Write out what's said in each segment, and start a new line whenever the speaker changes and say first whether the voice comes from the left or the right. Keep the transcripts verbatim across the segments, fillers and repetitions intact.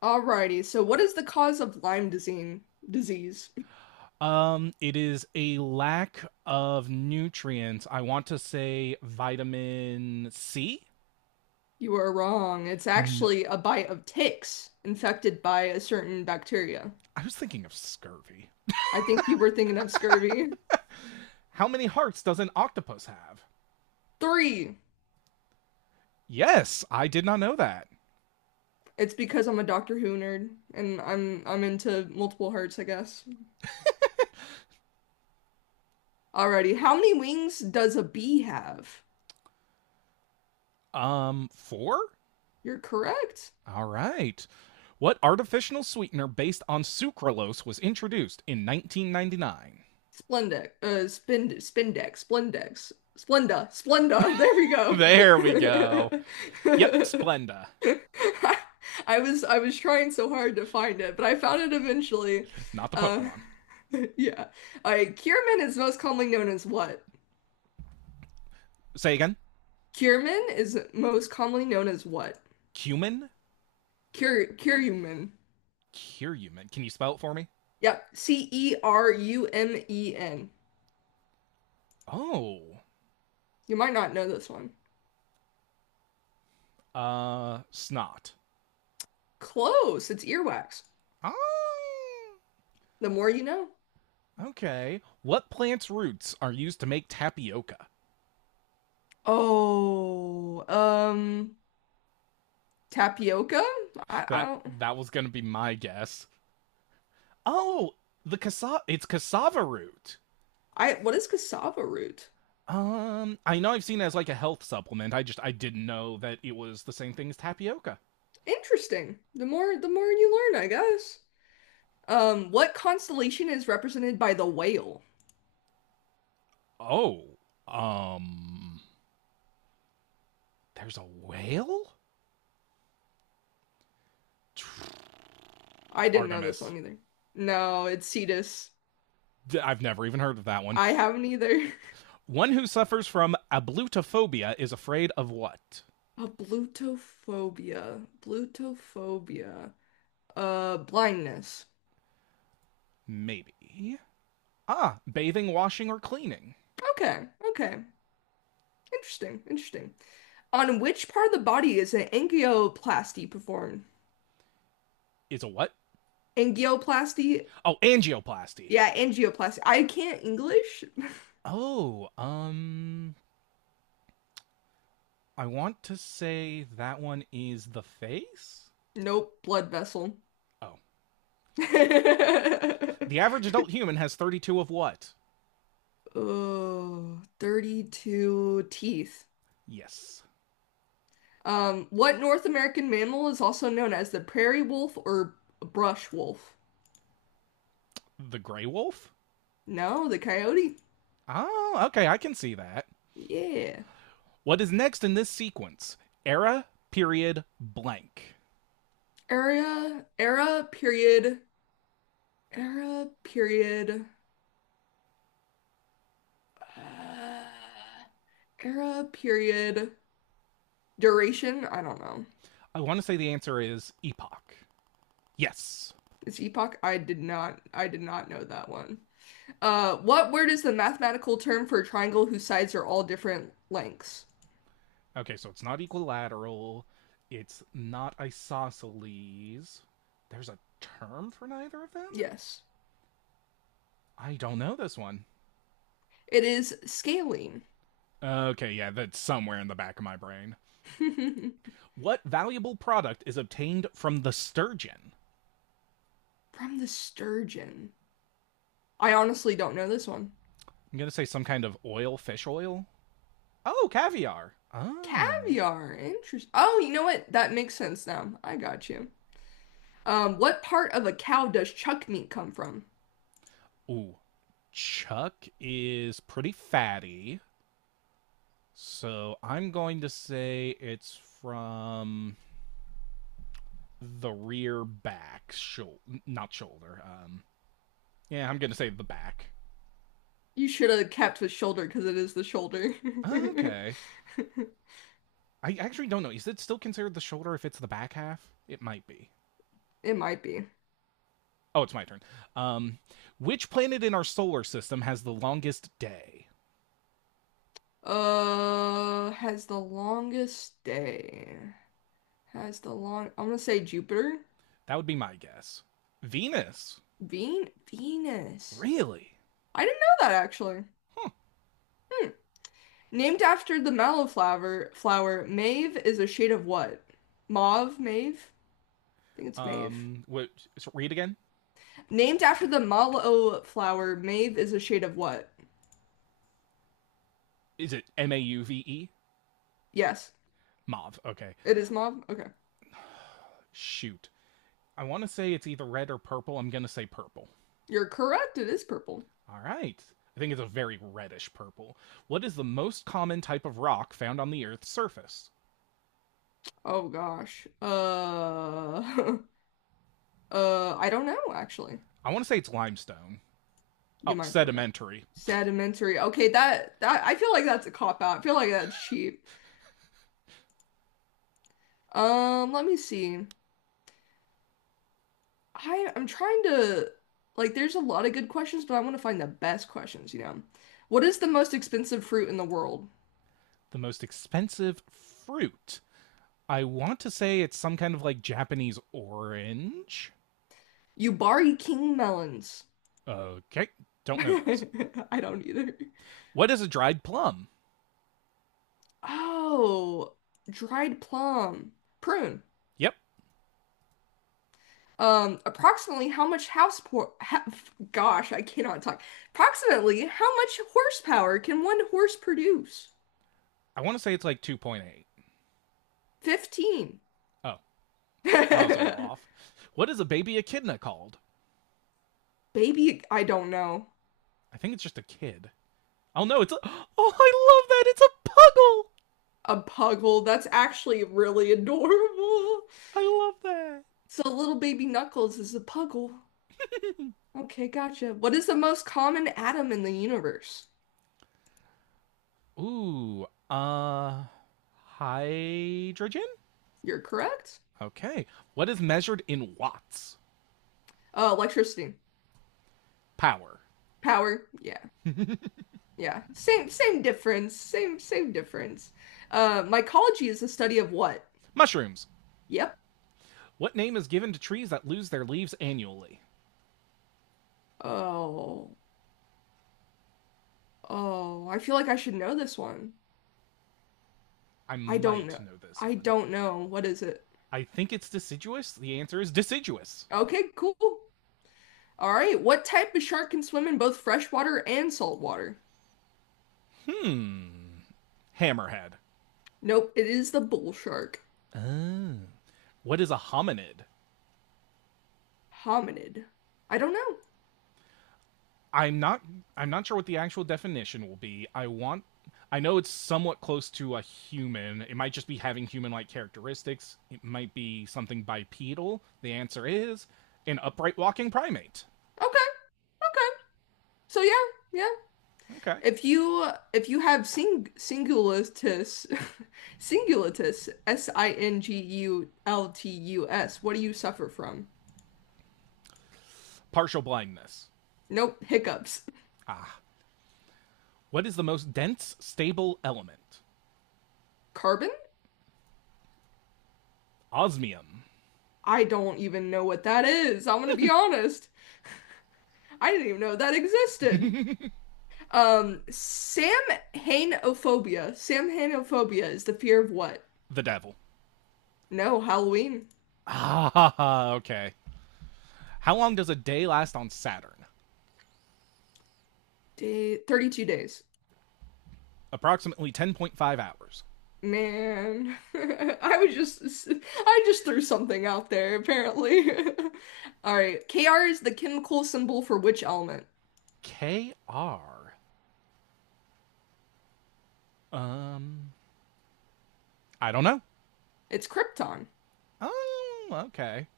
left: Alrighty, so what is the cause of Lyme disease? Disease.
right: Um, it is a lack of nutrients. I want to say vitamin C.
left: You are wrong. It's
right: No,
left: actually a bite of ticks infected by a certain bacteria.
right: I was thinking of scurvy.
left: I think you were thinking of scurvy.
right: How many hearts does an octopus have?
left: Three.
right: Yes, I did not know that.
left: It's because I'm a Doctor Who nerd and I'm I'm into multiple hearts, I guess. Alrighty, how many wings does a bee have?
right: Um, four?
left: You're correct.
right: All right. What artificial sweetener based on sucralose was introduced in nineteen ninety-nine?
left: Splendex, uh, spind, spindex, splendex, splenda, splenda.
right: There we go.
left: There we
right: Yep,
left: go.
right: Splenda.
left: I was I was trying so hard to find it, but I found it eventually.
right: Not the
left: Uh,
right: Pokemon.
left: yeah. All right. Kierman is most commonly known as what?
right: Say again.
left: Kierman is most commonly known as what?
right: Cumin?
left: Kier Kierumen.
right: Curumin. Can you spell it for me?
left: Yep. C E R U M E N.
right: Oh.
left: You might not know this one.
right: Uh, snot.
left: Close. It's earwax.
right: Ah,
left: The more you know.
right: okay. What plant's roots are used to make tapioca?
left: Oh, um, tapioca? I, I
right: That
left: don't.
right: that was gonna be my guess. Oh, the cassava. It's cassava root.
left: I what is cassava root?
right: Um, I know I've seen it as like a health supplement. I just I didn't know that it was the same thing as tapioca.
left: Interesting. The more the more you learn, I guess. Um, what constellation is represented by the whale?
right: Oh, um, there's a whale.
left: I didn't know this
right: Artemis.
left: one either. No, it's Cetus.
right: i I've never even heard of that one.
left: I haven't either.
right: One who suffers from ablutophobia is afraid of what?
left: A blutophobia. Blutophobia. Uh, blindness.
right: Maybe. Ah, bathing, washing, or cleaning
left: Okay, okay. Interesting, interesting. On which part of the body is an angioplasty performed?
right: is a what?
left: Angioplasty?
right: Oh, angioplasty.
left: Yeah, angioplasty. I can't English.
right: Oh, um, I want to say that one is the face?
left: Nope, blood vessel.
right: Oh. The average adult human has thirty-two of what?
left: Oh, thirty-two teeth.
right: Yes.
left: Um, what North American mammal is also known as the prairie wolf or brush wolf?
right: The gray wolf?
left: No, the coyote?
right: Oh, okay, I can see that.
left: Yeah.
right: What is next in this sequence? Era, period, blank.
left: Era, era, period, era, period, uh, era, period, duration. I don't know.
right: I want to say the answer is epoch. Yes.
left: It's epoch. I did not, I did not know that one. Uh, what word is the mathematical term for a triangle whose sides are all different lengths?
right: Okay, so it's not equilateral. It's not isosceles. There's a term for neither of them?
left: Yes.
right: I don't know this one.
left: It is scaling
right: Okay, yeah, that's somewhere in the back of my brain.
left: from
right: What valuable product is obtained from the sturgeon?
left: the sturgeon. I honestly don't know this one.
right: I'm going to say some kind of oil, fish oil. Oh, caviar. Ah.
left: Caviar. Interesting. Oh, you know what? That makes sense now. I got you. Um, what part of a cow does chuck meat come from?
right: Ooh. Chuck is pretty fatty. So I'm going to say it's from the rear back shoulder, not shoulder. Um, yeah, I'm gonna say the back.
left: You should have kept with shoulder because it is the shoulder.
right: Okay, I actually don't know. Is it still considered the shoulder if it's the back half? It might be.
left: It might be.
right: Oh, it's my turn. Um, which planet in our solar system has the longest day?
left: Uh, has the longest day. Has the long. I'm gonna say Jupiter.
right: That would be my guess. Venus.
left: Ven Venus.
right: Really?
left: I didn't know that actually.
right: Huh.
left: Hmm. Named after the mallowflower, flower, mauve is a shade of what? Mauve, mauve? I think it's mauve.
right: Um, what? So read again.
left: Named after the mallow flower, mauve is a shade of what?
right: Is it M A U V E?
left: Yes,
right: Mauve. Okay.
left: it is mauve. Okay.
right: Shoot. I want to say it's either red or purple. I'm gonna say purple.
left: You're correct. It is purple.
right: All right. I think it's a very reddish purple. What is the most common type of rock found on the Earth's surface?
left: Oh gosh. Uh, uh, I don't know actually.
right: I want to say it's limestone.
left: You
right: Oh,
left: might be right.
right: sedimentary.
left: Sedimentary. Okay, that that I feel like that's a cop out. I feel like that's cheap. Um, let me see. I I'm trying to like there's a lot of good questions, but I want to find the best questions, you know. What is the most expensive fruit in the world?
right: The most expensive fruit. I want to say it's some kind of like Japanese orange.
left: Yubari king melons.
right: Okay, don't know those.
left: I don't either.
right: What is a dried plum?
left: Oh, dried plum. Prune.
right: Yep,
left: Um, approximately how much house po ha gosh, I cannot talk. Approximately how much horsepower can one horse produce?
right: I want to say it's like two point eight.
left: fifteen.
right: Oh, well, I was a little
left: Baby,
right: off. What is a baby echidna called?
left: I don't know.
right: I think it's just a kid. Oh no, it's a. Oh, I love that! It's a puggle!
left: A puggle. That's actually really adorable.
right: I love that.
left: So little baby Knuckles is a puggle. Okay, gotcha. What is the most common atom in the universe?
right: Ooh, uh, hydrogen?
left: You're correct.
right: Okay. What is measured in watts?
left: Uh, electricity.
right: Power.
left: Power. Yeah. Yeah. Same same difference. Same same difference. Uh, Mycology is the study of what?
right: Mushrooms.
left: Yep.
right: What name is given to trees that lose their leaves annually?
left: Oh. Oh, I feel like I should know this one.
right: I
left: I don't
right: might
left: know.
right: know this
left: I
right: one.
left: don't know. What is it?
right: I think it's deciduous. The answer is deciduous.
left: Okay, cool. All right, what type of shark can swim in both freshwater and saltwater?
right: Hmm. Hammerhead.
left: Nope, it is the bull shark.
right: What is a hominid?
left: Hominid. I don't know.
right: I'm not I'm not sure what the actual definition will be. I want I know it's somewhat close to a human. It might just be having human-like characteristics. It might be something bipedal. The answer is an upright walking primate.
left: Okay, okay. So yeah, yeah.
right: Okay.
left: If you if you have sing singulatus singulatus S I N G U L T U S, what do you suffer from?
right: Partial blindness.
left: Nope, hiccups.
right: What is the most dense stable element?
left: Carbon?
right: Osmium.
left: I don't even know what that is. I'm gonna be honest. I didn't even know that existed. Um, Samhainophobia. Samhainophobia is the fear of what?
right: The devil.
left: No, Halloween.
right: Ah, okay. How long does a day last on Saturn?
left: Day thirty-two days.
right: Approximately ten point five hours.
left: Man, I was just I just threw something out there apparently. All right. Kr is the chemical symbol for which element?
right: K R. Um, I don't know.
left: It's krypton.
right: Oh, okay.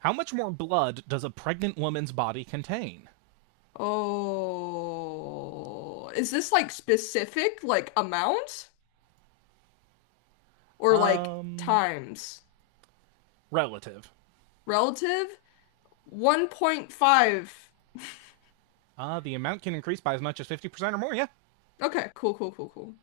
right: How much more blood does a pregnant woman's body contain?
left: Oh, is this like specific like amount or like
right: Um,
left: times?
right: Relative.
left: Relative? one point five.
right: Uh, the amount can increase by as much as fifty percent or more, yeah.
left: Okay, cool, cool, cool, cool.